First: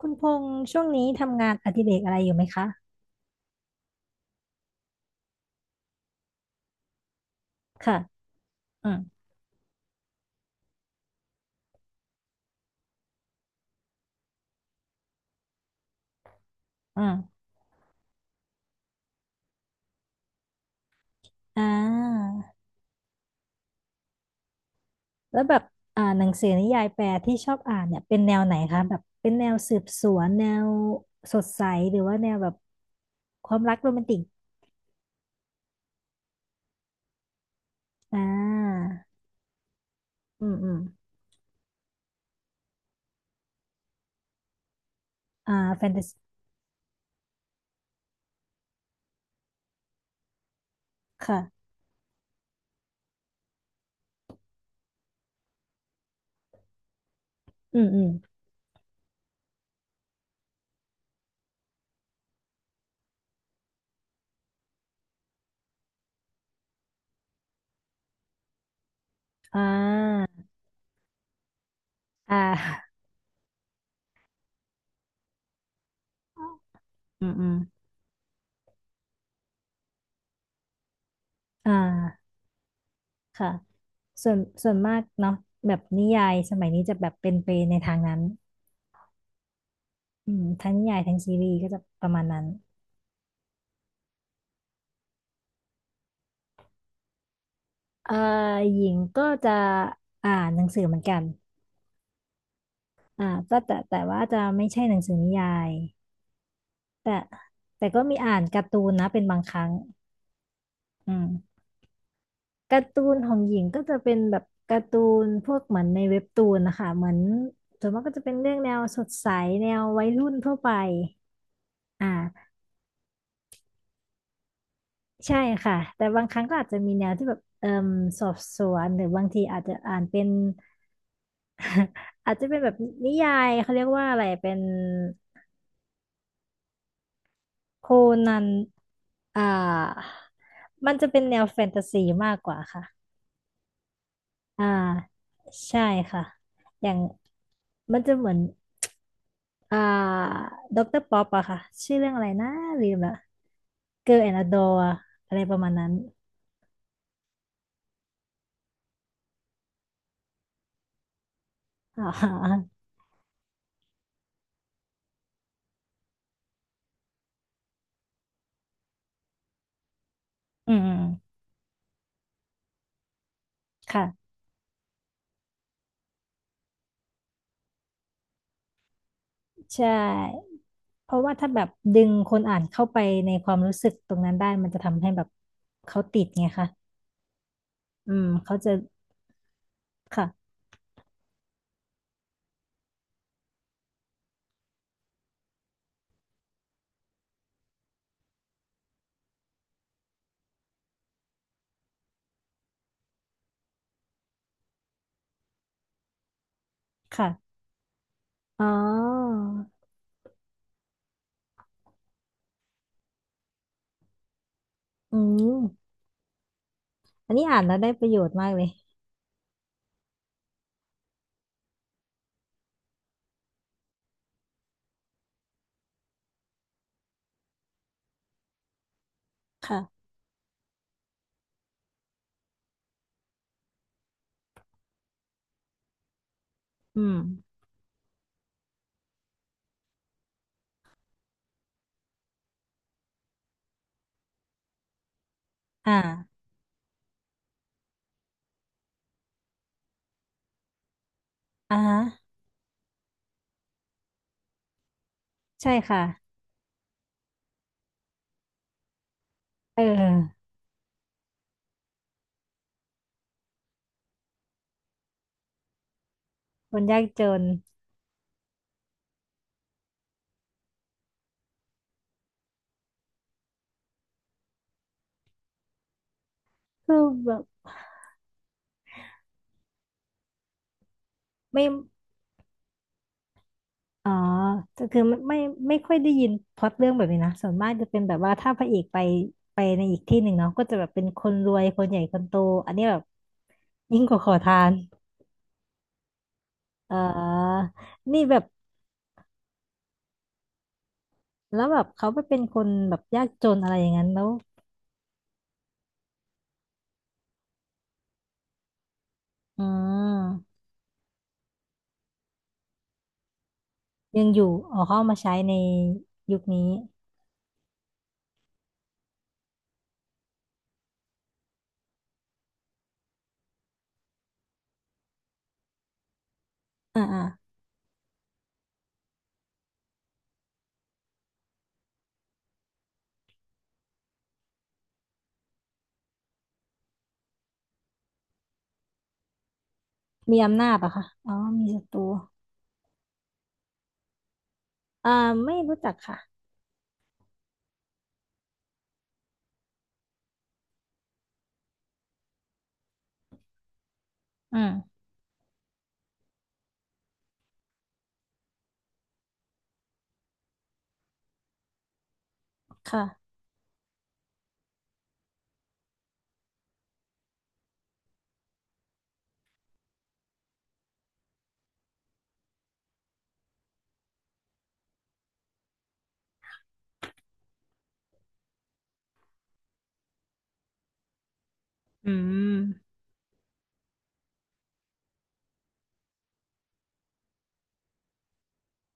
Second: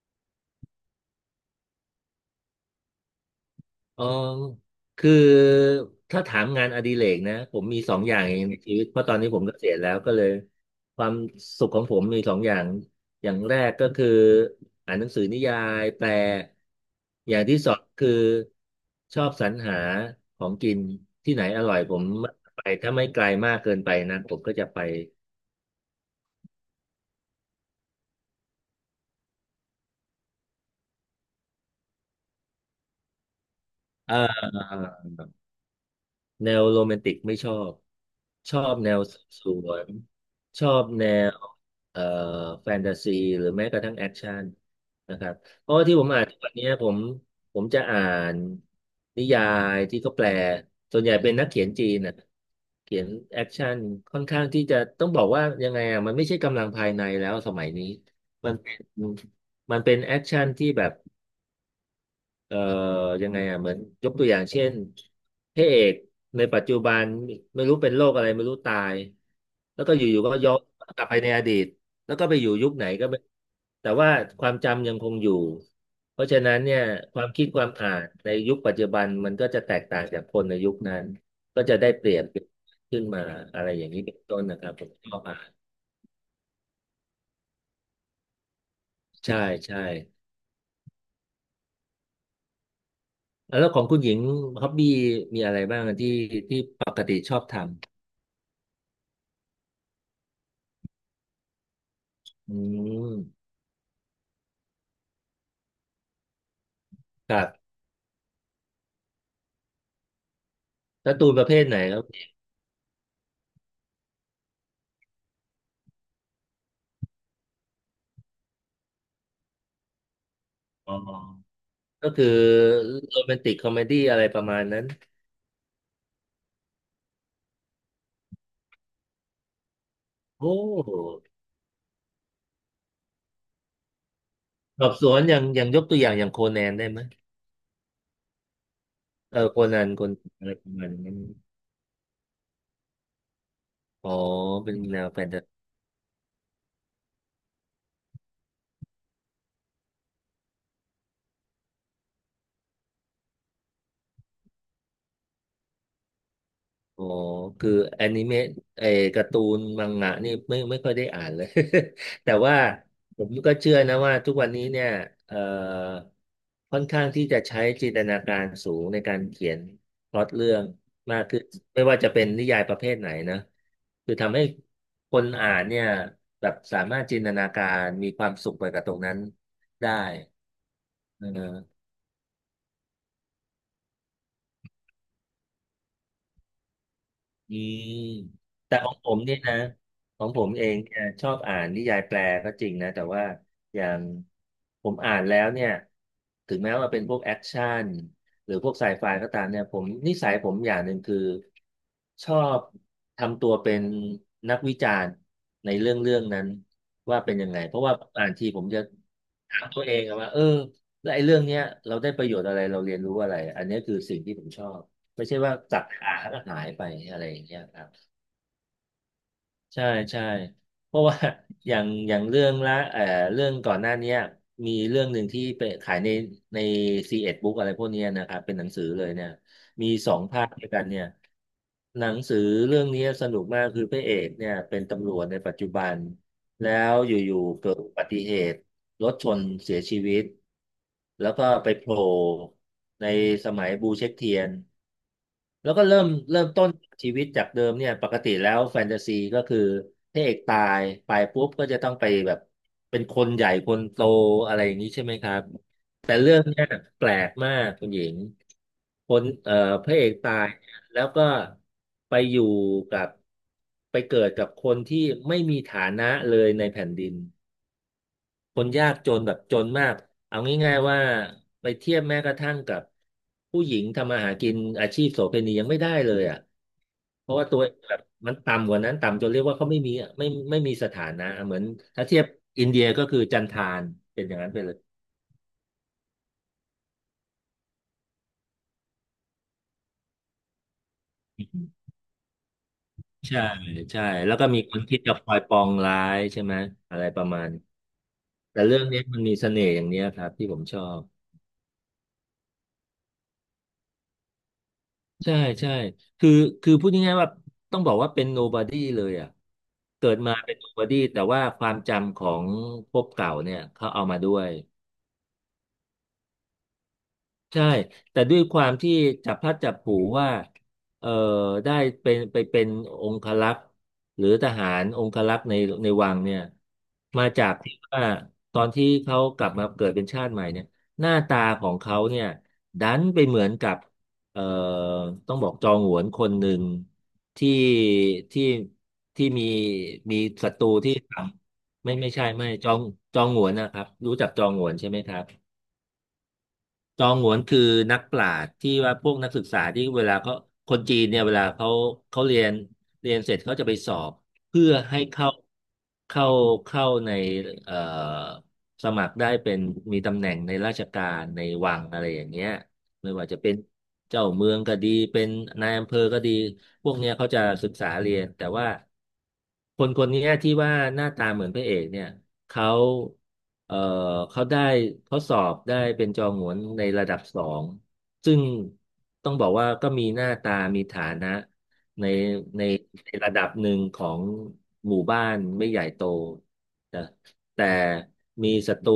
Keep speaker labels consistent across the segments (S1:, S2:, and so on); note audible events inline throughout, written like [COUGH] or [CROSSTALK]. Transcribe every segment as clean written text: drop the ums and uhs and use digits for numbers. S1: คุณพงษ์ช่วงนี้ทำงานอดิเรกอะไรอยู่ไหมคะ
S2: อออคือถ้าถามงานอดิเรกนะผมมีส
S1: ค่ะ
S2: องอย่างเองในชีวิต
S1: อื
S2: เพ
S1: ม
S2: ราะตอนนี้ผมเกษียณแล้วก็เลยความสุขของผมมีสองอย่างอย่างแรกก็คืออ่านหนังสือนิยายแปล
S1: อื
S2: อ
S1: ม
S2: ย่างที่สองคือชอบสรรหาของกินที่ไหน
S1: อ่
S2: อร่อยผม
S1: า
S2: ไปถ้าไม่ไกลมากเกินไปนะผมก็จะไป
S1: แล้วแบบหนังสือนิยายแปลที่ชอบอ่านเนี่ยเป็นแนวไหนคะแบบเป็นแนวสืบสวนแนวสดใสหรือว่าแนวแบบความรักโรแมนติก
S2: เออ แนวโรแมนติกไม่ชอบ
S1: อ่
S2: ชอบ
S1: า
S2: แนวสืบสวน
S1: อืม
S2: ช
S1: อื
S2: อ
S1: ม
S2: บแนวเอ่อแฟนตาซีหรือแม้กระทั่งแอคชั่นนะครับ
S1: อ่า
S2: เพราะ
S1: แฟ
S2: ว่า
S1: น
S2: ที่
S1: ตา
S2: ผม
S1: ซี
S2: อ่านทุกวันนี้ผมจะอ่านนิยายที่เขาแปลส่วนใหญ่เป็นนักเขีย
S1: ค่ะ
S2: นจีนนะเขียนแอคชั่นค่อนข้างที่จะต้องบอกว่ายังไงอ่ะมันไม่ใช่กำลังภายในแล้วสมัย
S1: อื
S2: นี้
S1: มอืม
S2: มันเป็นมันเป็นแอคชั่นที่แบบ เอ่อยังไงอ่ะเหมือนยกตัวอย่างเช่นพระเอกในปัจจุบันไม่รู้เป็นโรคอะไรไม่รู้ตาย
S1: อ่
S2: แล้วก็อยู่ๆ
S1: า
S2: ก็ย้อนกลับไปในอดีตแล้วก็
S1: อ่
S2: ไปอยู่ยุคไหน
S1: า
S2: ก็ไม่แต่ว่าความจำยังคงอยู่เพราะฉะนั้นเนี่ยควา
S1: อื
S2: ม
S1: ม
S2: คิ
S1: อื
S2: ด
S1: ม
S2: ความอ่านในยุคปัจจุบันมันก็จะแตกต่างจากคนในยุคนั้นก็
S1: อ่
S2: จะได้เปรียบ
S1: า
S2: ขึ้นมา
S1: ค่ะ
S2: อะไรอย่างนี้เป็น
S1: ส่ว
S2: ต้
S1: น
S2: นนะค
S1: ส่
S2: รับ
S1: วน
S2: ผม
S1: มาก
S2: ชอบ
S1: เนาะ
S2: อ่าน
S1: แบบนิยายสมัยนี้จะแบบเป็นไปในทางนั้น
S2: ใช่ใช่
S1: อืมทั้งนิยายทั้งซีรีส์ก็จะประมาณนั้น
S2: แล้วของคุณหญิงฮ็อบบี้มีอะไรบ้างที่ที่ปกติชอบท
S1: เอ่อหญิงก็จะอ่านหนังสือเหมือนกัน
S2: ำอืม
S1: อ่าแต่ว่าจะไม่ใช่หนังสือนิยายแต่
S2: ครับ
S1: แต่ก็มีอ่านการ์ตูนนะเป็นบางครั้งอื
S2: การ์ตูนประเภ
S1: ม
S2: ทไหนครับ
S1: การ์ตูนของหญิงก็จะเป็นแบบการ์ตูนพวกเหมือนในเว็บตูนนะคะเหมือนส่วนมากก็จะเป็นเรื่องแนวสดใสแนววัยรุ่นทั่วไป
S2: อ๋อก็คือ
S1: อ่า
S2: โรแมนติกคอมเมดี้อะไรประมาณนั้น
S1: ใช่ค่ะแต่บางครั้งก็อาจจะมีแนวที่แบบเอ่มสอบสวนหรือบางทีอาจจะอ่านเป็น
S2: โอ้
S1: อาจจะเป็นแบบนิยายเขาเรียกว่าอะไรเป็น
S2: สอบสวนอย่างอย่างยกตัวอย่างอย่างโคแนนได้ไหม
S1: โคนัน
S2: เออ
S1: อ่
S2: โคนันคน
S1: า
S2: อะไรประมา
S1: มั
S2: ณ
S1: นจะ
S2: นั้น
S1: เป็นแนวแฟนตาซีมากกว่าค่ะ
S2: อ๋อ
S1: อ่า
S2: เป็นแนวแฟนตา
S1: ใช่ค่ะ อย่างมันจะเหมือน อ่า ด็อกเตอร์ป๊อปอะค่ะ ชื่อเรื่องอะไรนะลืมละเกิร์ลแอนด์ดออะไรประมาณนั้น
S2: อ๋อคือแอนิเมะไอ้การ์ตูนมังงะนี่ไม่ค่อยได้อ่านเลย
S1: อ่า
S2: [LAUGHS] แต่
S1: [LAUGHS]
S2: ว่าผมก็เชื่อนะว่าทุกวันนี้เนี่ยเอ่อค่อนข้างที่จะใช้จินตนาการสูงในการเขียนพล็อตเรื่อง
S1: อืมอืม
S2: มากขึ้นไม่ว่าจะเป็นนิยายประเภทไหนนะคือ
S1: ค่ะ
S2: ทำให้คนอ่านเนี่ยแบบสามารถจินตนาการมีความสุขไปกับตรงนั้น
S1: ใช่
S2: ได้
S1: เพราะว่าถ้าแบบดึงคนอ่านเข้าไปในความรู้สึกตรงนั้นได้มันจะทำให้แบบเขาติดไงคะ
S2: อืม
S1: อืมเขาจะ
S2: แต่ของผมเนี่ยนะของผ
S1: ค่ะ
S2: มเองเนี่ยชอบอ่านนิยายแปลก็จริงนะแต่ว่าอย่างผมอ่านแล้วเนี่ยถึงแม้ว่าเป็นพวกแอคชั่นหรือพวกไซไฟก็ตามเนี่ยผมนิสัยผมอย่างหนึ่งคือชอบทำตัวเป็นนักวิจารณ์ในเรื่องเรื่องนั้นว่าเป็นยัง
S1: ค่ะ
S2: ไงเพราะว่าอ่านทีผ
S1: อ๋อ
S2: มจะถามตัวเองอะว่าเออแล้วไอ้เรื่องเนี้ยเราได้ประโยชน์อะไรเราเรียนรู้อะไรอันเนี้ยคือสิ่งที่ผมชอบ
S1: อื
S2: ไม่ใช่ว่าจัด
S1: ม
S2: หาแล้วก็หายไปอะไร
S1: อั
S2: อ
S1: น
S2: ย่า
S1: นี้
S2: งเงี้
S1: อ่า
S2: ย
S1: นแล้
S2: ค
S1: ว
S2: รั
S1: ได้
S2: บ
S1: ประโยชน์มากเลย
S2: ใช่ใช่เพราะว่า [LAUGHS] อย่างอย่างเรื่องละเรื่องก่อนหน้าเนี้ยมีเรื่องหนึ่งที่ไปขายในในซีเอ็ดบุ๊กอะไรพวกเนี้ยนะครับเป็นหนังสือเลยเนี่ยมี
S1: ค่ะ
S2: สองภาคด้วยกันเนี่ยหนังสือเรื่องนี้สนุกมากคือพระเอกเนี่ยเป็นตำรวจในปัจจุบันแล้ว
S1: อื
S2: อย
S1: ม
S2: ู่ๆเกิดอุบัติเหตุรถชนเสียชีวิตแล้วก็ไปโผล่ในสมัยบูเช็คเทียน แล้วก็
S1: อ
S2: เริ่ม
S1: ่า
S2: เริ่มต้นชีวิตจากเดิมเนี่ยปกติแล้วแฟนตาซีก็คือพระเอกตายไปปุ๊บก็
S1: อ่า
S2: จะต้องไป
S1: ฮะ
S2: แบบเป็นคนใหญ่คนโตอะไรอย่างนี้ใช่ไหมครับ
S1: ใช่ค่ะ
S2: แต่เรื่องเนี้ยแปลกมากคุณหญิงคน
S1: เอ
S2: พระเอกตา
S1: อ
S2: ยเนี่ยแล้วก็ไปอยู่กับไปเกิดกับคนที่ไม่มีฐานะเลยใน
S1: คน
S2: แผ่น
S1: ยาก
S2: ดิน
S1: จน
S2: คนยากจนแบบจนมากเอาง่ายๆว่าไปเทียบแม้กระทั่งกับผู้หญิงทำมาหากินอาชีพโสเภณียังไม่ได้เลยอ่ะ
S1: คือ
S2: เพ
S1: แบ
S2: ราะ
S1: บ
S2: ว่าตัวแบบมันต่ำกว่านั้นต่ำจนเรียกว่าเขาไม่มีอะไม่มีสถานะเหมือ
S1: ไม่
S2: นถ้าเทียบอินเดียก็คือจันทาน
S1: อ๋อ
S2: เป็นอย่างนั้นไปเลย
S1: แต่คือไม่ไม่ค่อยได้ยินพล็อตเรื่องแบบนี้นะส่วนมากจะเป็นแบบว่าถ้าพระเอกไปในอีกที่หนึ่งเนาะก็จะแบบเป็นคนรวยคนใหญ่คนโต อันนี้แบบ
S2: ใช่
S1: ยิ่
S2: ใช่
S1: งกว่าข
S2: แล้
S1: อ
S2: วก็
S1: ทา
S2: มี
S1: น
S2: คนที่จะคอยปองร้ายใช่ไหม
S1: เ
S2: อะไรประมาณ
S1: ออนี่แบบ
S2: แต่เรื่องนี้มันมีเสน่ห์อย่างเนี้ยครับที่ผมชอบ
S1: แล้วแบบเขาไปเป็นคนแบบยากจนอะไรอย่างนั้นแล้ว
S2: ใช่ใช่คือคือพูดง่ายๆว่าต้องบอกว่าเป็น nobody เลยอ่ะ
S1: อื
S2: เกิดมาเป็
S1: ม
S2: น nobody แต่ว่าความจำของภพเก่าเนี่ยเขาเอามา
S1: ยัง
S2: ด้
S1: อ
S2: ว
S1: ยู่
S2: ย
S1: อ๋อเขาเอามาใช้ในยุคนี้
S2: ใช่ แต่ด้วยความที่จับพลัดจับผลูว่าเอ่อได้เป็นไปเป็นองครักษ์หรือทหารองครักษ์ในวังเนี่ย
S1: อ่าอ่า
S2: มาจากที่ว่าตอนที่เขากลับมาเกิดเป็นชาติใหม่เนี่ยหน้าตาของเขาเนี่ยดันไปเหมือนกับเอ่อต้องบอกจองหวนคนหนึ่งที่ที่ที่มี
S1: มี
S2: ศัต
S1: อำ
S2: รู
S1: นาจเหรอ
S2: ที่
S1: คะ
S2: ท
S1: อ๋อมีศั
S2: ำ
S1: ต
S2: ไม่
S1: รู
S2: ไม่ใช่ไม่จองจองหวนนะครับรู้จักจองหวนใช่ไหม
S1: อ่า
S2: ครับ
S1: ไม่รู้จักค่ะ
S2: จองหวนคือนักปราชญ์ที่ว่าพวกนักศึกษาที่เวลาเขาคนจีนเนี่ยเวลาเขาเขาเรียนเรียนเสร็จเขาจะไปสอบ
S1: อื
S2: เพื่อ
S1: ม
S2: ให้เข้าเข้าในเอ่อสมัครได้เป็นมีตำแหน่งในราชการในวังอะไรอย่างเงี้ย
S1: ค่ะ
S2: ไม่ว่าจะเป็นเจ้าเมืองก็ดีเป็นนายอำเภอก็ดีพวกเนี้ยเขาจะศึกษาเรียนแต่ว่าคนคนเนี้ยที่ว่าหน้าตาเหมือนพระเอกเนี่ย เขาเอ่อเขาได้เขาสอบได้เป็นจอหงวนในระดับสองซึ่งต้องบอกว่าก็มีหน้าตามีฐานะใน
S1: อื
S2: ใน
S1: ม
S2: ในระดับหนึ่งของหมู่บ้านไม่ใหญ่โตนะแต่มีศัตรู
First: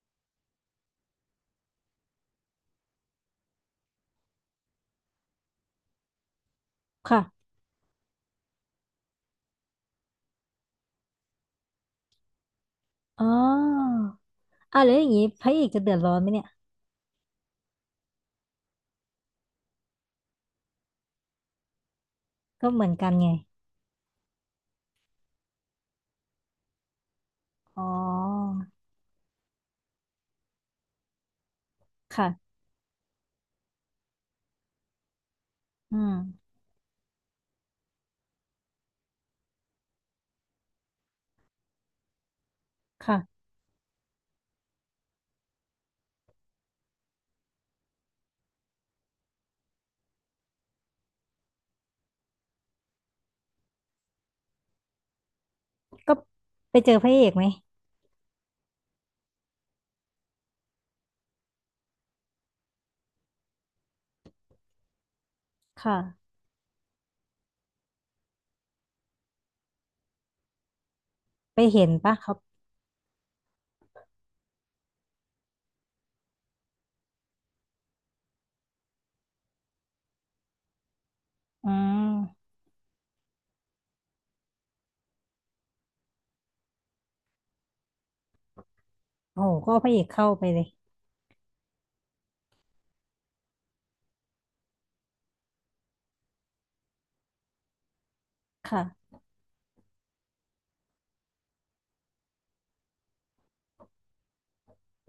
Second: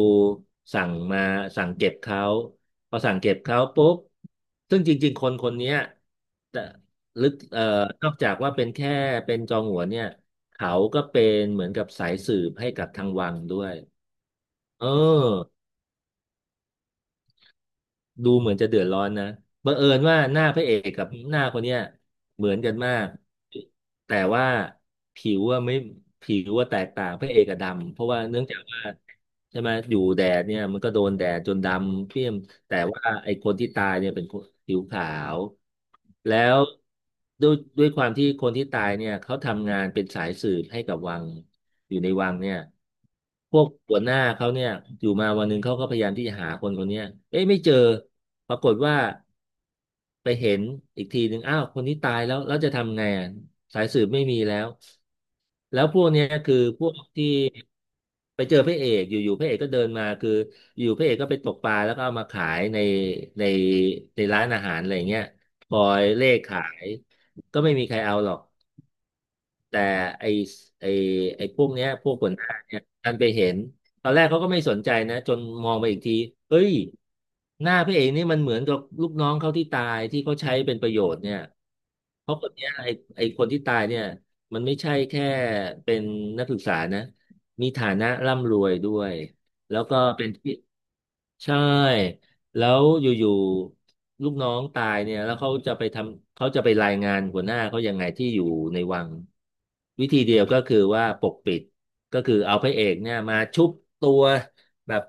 S2: สั่งมาสั่งเก็บเขาพอสั่งเก็บเขาปุ๊บซึ่งจริงๆคนคนเนี้ย ลึก
S1: ค่ะ
S2: นอกจากว่าเป็นแค่เป็นจองหัวนเนี่ยเขาก็เป็นเหมือนกับสายสืบให้กับทาง
S1: อ๋
S2: วั
S1: อ
S2: งด้วย
S1: อ่า
S2: เอ
S1: แล้วอย่างนี้พระเอ
S2: อ
S1: กจะเดือดร้อนไหมเนี่ย
S2: ดูเหมือนจะเดือดร้อนนะบังเอิญว่าหน้าพระเอกกับหน้าคนเนี้ยเหมือน
S1: ก็
S2: กัน
S1: เหมือ
S2: มา
S1: น
S2: ก
S1: กันไง
S2: แต่ว่าผิวว่าไม่ผิวว่าแตกต่างพระเอกกับ
S1: อ๋อ
S2: ดำเพราะว่าเนื่องจากว่าใช่ไหมอยู่แดดเนี่ยมันก็โดนแดดจนดำเพี้ยม
S1: ค่ะ
S2: แต่ว่าไอ้คนที่ตายเนี่ยเป็นคนผิวขาว
S1: อืม
S2: แล้วด้วยความที่คนที่ตายเนี่ยเขาทำงานเป็นสายสืบให้กับวังอยู่ในวังเนี่ย
S1: ค่ะ
S2: พวกหัวหน้าเขาเนี่ยอยู่มาวันหนึ่งเขาก็พยายามที่จะหาคนคนเนี้ยเอ๊ะไม่เจอปรากฏว่าไปเห็นอีกทีหนึ่งอ้าวคนนี้ตายแล้วแล้วจะทำไงอ่ะสายสืบไม่มีแล้วแล้วพวก
S1: ก็
S2: เนี้ยคือ
S1: ไป
S2: พ
S1: เจ
S2: ว
S1: อ
S2: ก
S1: พระเอ
S2: ที่
S1: กไหม
S2: ไปเจอพระเอกอยู่ๆพระเอกก็เดินมาคืออยู่พระเอกก็ไปตกปลาแล้วก็เอามาขายในในร้านอาหารอะไรเงี้ยคอยเล่
S1: ค่ะ
S2: ขายก็ไม่มีใครเอาหรอก แต่ไอไอไอ
S1: ไป
S2: พวก
S1: เห็
S2: เนี้ย
S1: น
S2: พว
S1: ปะ
S2: ก
S1: ค
S2: หั
S1: รั
S2: ว
S1: บ
S2: หน้าเนี่ยดันไปเห็นตอนแรกเขาก็ไม่สนใจนะจนมองไปอีกทีเฮ้ยหน้าพระเอกนี่มันเหมือนกับลูกน้องเขาที่ตายที่เขาใช้เป็นประโยชน์เนี่ย
S1: อื
S2: เพราะ
S1: ม
S2: คนเนี้ยไอคนที่ตายเนี่ยมันไม่ใช่แค่เป็นนักศึกษานะมีฐานะร่ำรวยด้วย
S1: โอ้โหก็
S2: แล้
S1: เอา
S2: ว
S1: พระ
S2: ก็
S1: เอก
S2: เป็
S1: เข้า
S2: น
S1: ไป
S2: ที่
S1: เลย
S2: ใช่ แล้วอยู่ๆลูกน้องตายเนี่ยแล้วเขาจะไปทำเขาจะไปรายงานหัวหน้าเขายังไงที่อยู่ในวั
S1: ค่ะ
S2: งวิธีเดียวก็คือว่าปกปิดก็คือเอาพระเอกเนี่ยมาชุบตัวแบบ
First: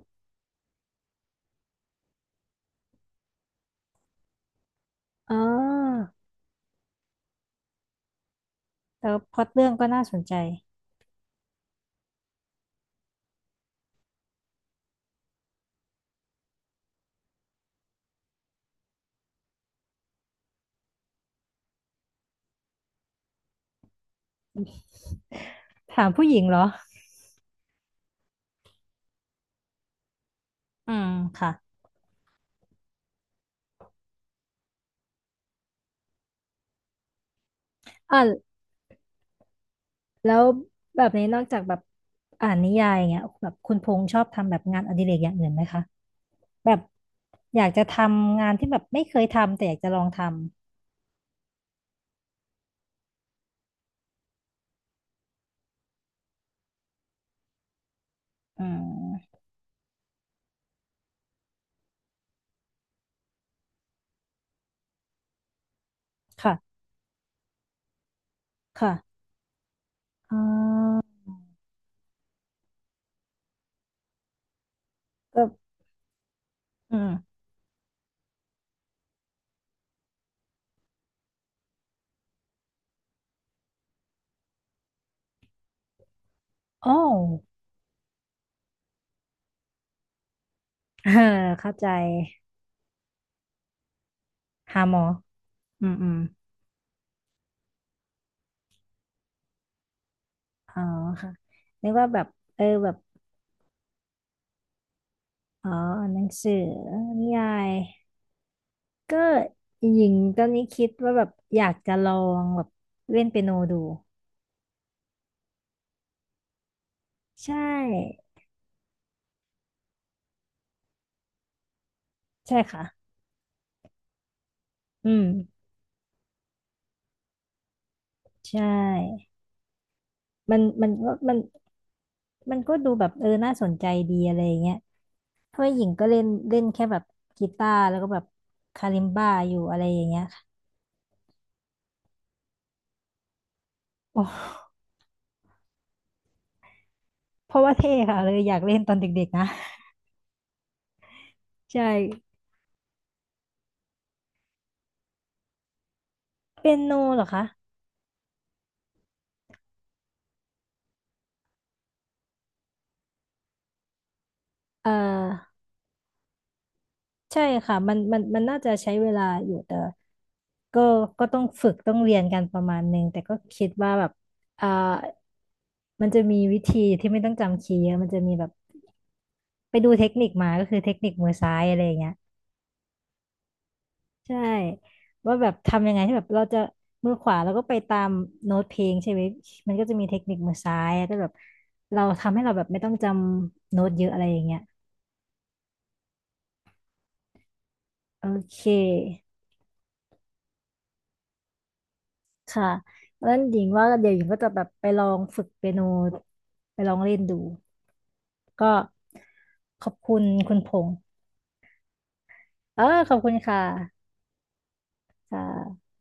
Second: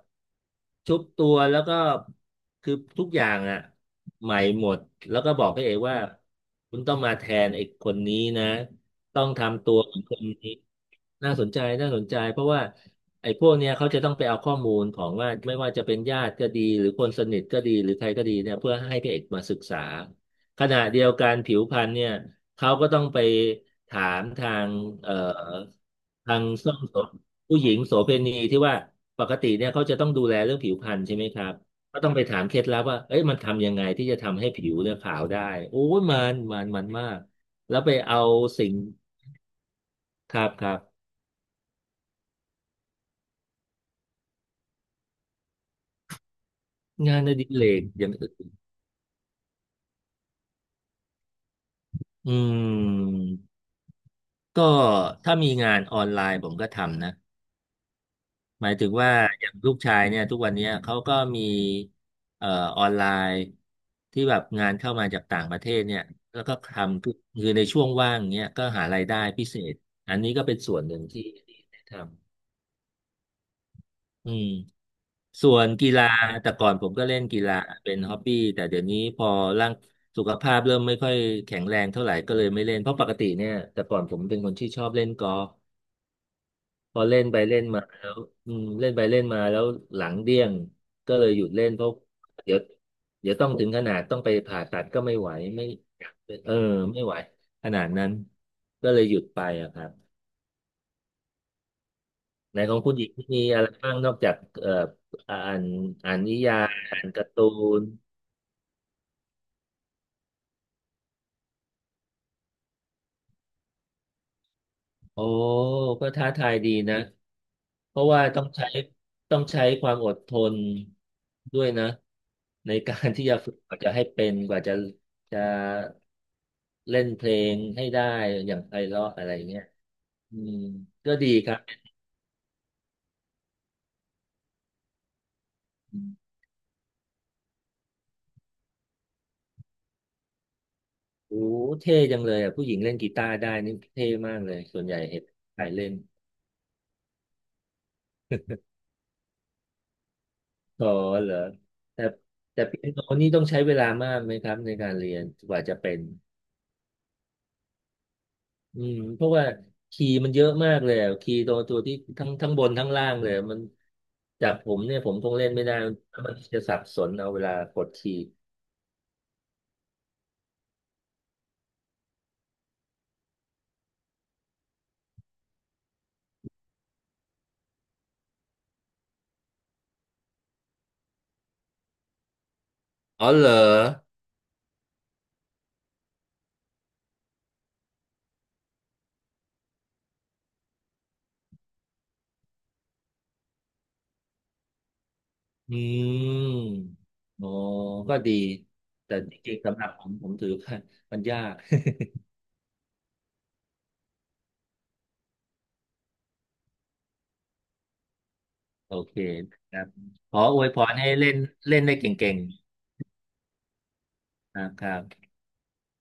S2: ชุบตัวแล้วก็คือทุกอย่างอ่ะใหม่หมดแล้วก็
S1: อ๋อ
S2: บอกพระเอกว่าคุณต้องมาแทนไอ้คนนี้นะ
S1: แต่
S2: ต้
S1: ว่า
S2: อง
S1: พล็อตเรื่
S2: ทำ
S1: อ
S2: ตั
S1: ง
S2: ว
S1: ก็
S2: เหมือ
S1: น่า
S2: นค
S1: สน
S2: น
S1: ใจ
S2: นี้น่าสนใจน่าสนใจเพราะว่า ไอ้พวกเนี้ยเขาจะต้องไปเอาข้อมูลของว่าไม่ว่าจะเป็นญาติก็ดีหรือคนสนิทก็ดีหรือใครก็ดีเนี่ยเพื่อให้พระเอกมาศึกษาขณะเดียวกันผิวพรรณเนี่ยเขาก็ต้องไปถามทางเอ่อ
S1: ถามผู้ห
S2: ทา
S1: ญิง
S2: ง
S1: เหรอ
S2: ส้มโสผู้หญิงโสเภณีที่ว่าปกติเนี่ยเขาจะต้องดูแลเรื่องผิวพ
S1: อื
S2: รรณ
S1: ม
S2: ใช่ไหมครับ
S1: ค่ะ
S2: ก็ต้องไปถามเคล็ดลับว่าเอ้ยมันทำยังไงที่จะทำให้ผิวเนี่ยขาวได้โอ้ยมันมากแล้วไปเอา
S1: อ่า
S2: สิ่ง
S1: แล้
S2: ค
S1: ว
S2: รับครั
S1: แบ
S2: บ
S1: บนี้นอกจากแบบอ่านนิยายอย่างเงี้ยแบบคุณพงษ์ชอบทำแบบงานอดิเรกอย่างอื่นไหมคะแบบ
S2: งานอดิ
S1: อ
S2: เร
S1: ยากจะ
S2: ก
S1: ท
S2: อย่างอื่
S1: ำ
S2: น
S1: งานที่แบบไม่เคยทำแต่อยากจะลองทำ
S2: อืม ก็ถ้ามีงานออนไลน์ผมก็ทำนะห
S1: อื
S2: มายถึงว่า
S1: ม
S2: อย่างลูกชายเนี่ยทุกวันเนี้ยเขาก็มีเอ่อออนไลน์ที่แบบงานเข้ามาจากต่างประเทศเนี่ยแล้วก็ท
S1: ค่ะ
S2: ำคือคือในช่วงว่างเนี่ยก็หารายได้
S1: ค่ะ
S2: พิเศษอันนี้
S1: อ่
S2: ก็เป็นส่วนหนึ่
S1: า
S2: งที่ที่ได้ทำอืม
S1: ก็
S2: ส่วนกีฬาแต่ก่อนผม
S1: อื
S2: ก็
S1: ม
S2: เล่นกีฬาเป็นฮ็อบบี้แต่เดี๋ยวนี้พอร่างสุขภาพเริ่มไม่ค่อยแข็งแรงเท่าไหร่ก็เลยไม่เล่นเพราะปกติเนี่ยแต่ก่อนผมเป็นคนที่ชอบเล่นกอล์ฟ
S1: อ๋อ
S2: พอเล่นไปเล่นมาแล้วอืมเล่นไปเล่นมาแล้วหลังเดี้ยง
S1: เออ
S2: ก็เลยหยุด
S1: [LAUGHS]
S2: เล่น
S1: เข้า
S2: เพ
S1: ใจ
S2: ราะเดี๋ยวเดี๋ยวต้องถึงขนาดต้องไปผ่าตั
S1: หา
S2: ด
S1: หม
S2: ก็
S1: อ
S2: ไม่ไหวไม่
S1: อืมอืม
S2: เออไม่ไหวขนาดนั้นก็เลยหยุดไปอะครับ
S1: อ๋อค่ะนึกว่าแบบ
S2: ใน
S1: เออ
S2: ของ
S1: แบ
S2: คุ
S1: บ
S2: ณหญิงมีอะไรบ้างนอกจากอ่าน
S1: อ๋ออ่าน
S2: อ่า
S1: ห
S2: น
S1: นัง
S2: นิ
S1: สือ
S2: ยายอ่านกา
S1: นิ
S2: ร์ตู
S1: ยาย
S2: น
S1: ก็หญิงตอนนี้คิดว่าแบบอยากจะลองแบบเล่นเปียโนดู
S2: โอ้ก็ท้าทายดีนะ
S1: ใช
S2: เพราะ
S1: ่
S2: ว่าต้องใช้ความอดทนด้วยนะ
S1: ใช่
S2: ใน
S1: ค่ะ
S2: การที่จะฝึกกว่าจะให้เป็นกว่าจะ
S1: อื
S2: จะ
S1: ม
S2: เล่นเพลงให้ได้อ
S1: ใช
S2: ย่างไพเราะอะไร
S1: ่
S2: เงี้ยอืม
S1: มันมันก็
S2: ก็ดี
S1: มัน
S2: ครับ
S1: มันก็ดูแบบเออ น่าสนใจดีอะไรอย่างเงี้ยเพราะว่าหญิง
S2: อื
S1: ก็เล่น
S2: ม
S1: เล่นแค่แบบกีตาร์แล้วก็แบบคาลิมบ้าอยู่อะไรอย่างเงี้ยค่ะ
S2: โอ้เท่จังเลยอ่ะผู้หญิงเล่นกีตาร์ได้นี่เท่
S1: โอ
S2: มากเลย
S1: ้
S2: ส่วนใหญ่เห็นใครเล่น
S1: เพราะว่าเท่ค่ะเลยอยากเล่นตอนเด็กๆนะ
S2: อ๋อเหรอ
S1: ใช่
S2: แต่แต่เปียโนนี่ต้องใช้เวลามากไหมครับในการเรียนกว่าจะเป็น
S1: เปียโนเหรอคะ
S2: อืมเพราะว่าคีย์มันเยอะมากเลยอะคีย์ตัวที่ทั้งบนทั้งล่างเลยอะมันจากผม
S1: เอ
S2: เนี่ยผมคงเล่
S1: อ
S2: นไม่ได้มันจะสับสนเอาเว
S1: ใช่
S2: ลา
S1: ค่ะ
S2: กด
S1: มัน
S2: คี
S1: มัน
S2: ย์
S1: มันน่าจะใช้เวลาอยู่แต่ก็ก็ต้องฝึกต้องเรียนกันประมาณหนึ่ง แต่ก็คิดว่าแบบเออมันจะมีวิธีที่ไม่ต้องจำคีย์เยอะมันจะมีแบบ ไปดูเทคนิคมาก็คือเทคนิคมือซ้ายอะไรอย่างเงี้ย
S2: อ๋อเหรอ
S1: ใช่ว่าแบบทำยังไงที่แบบเราจะมือขวาเราก็ไปตามโน้ตเพลงใช่ไหมมันก็จะมีเทคนิคมือซ้ายแต่แบบเราทำให้เราแบบไม่ต้องจำโน้ตเยอะอะไรอย่างเงี้ย
S2: อืมอ๋อก็
S1: โอ
S2: ดี
S1: เค
S2: แต่จริงๆสำหรับผมผมถือว่ามันยาก
S1: ค่ะแล้วหญิงว่าเดี๋ยวหญิงก็จะแบบไปลองฝึกเปียโนไปลองเล่นดูก็
S2: โอเคครั
S1: ข
S2: บ
S1: อบคุณ
S2: ขอ
S1: คุ
S2: อ
S1: ณ
S2: ว
S1: พ
S2: ยพ
S1: งษ์
S2: รให้เล่นเล่นได้เก่ง
S1: เออขอบคุณค่ะ
S2: ๆนะครับ
S1: ค่ะ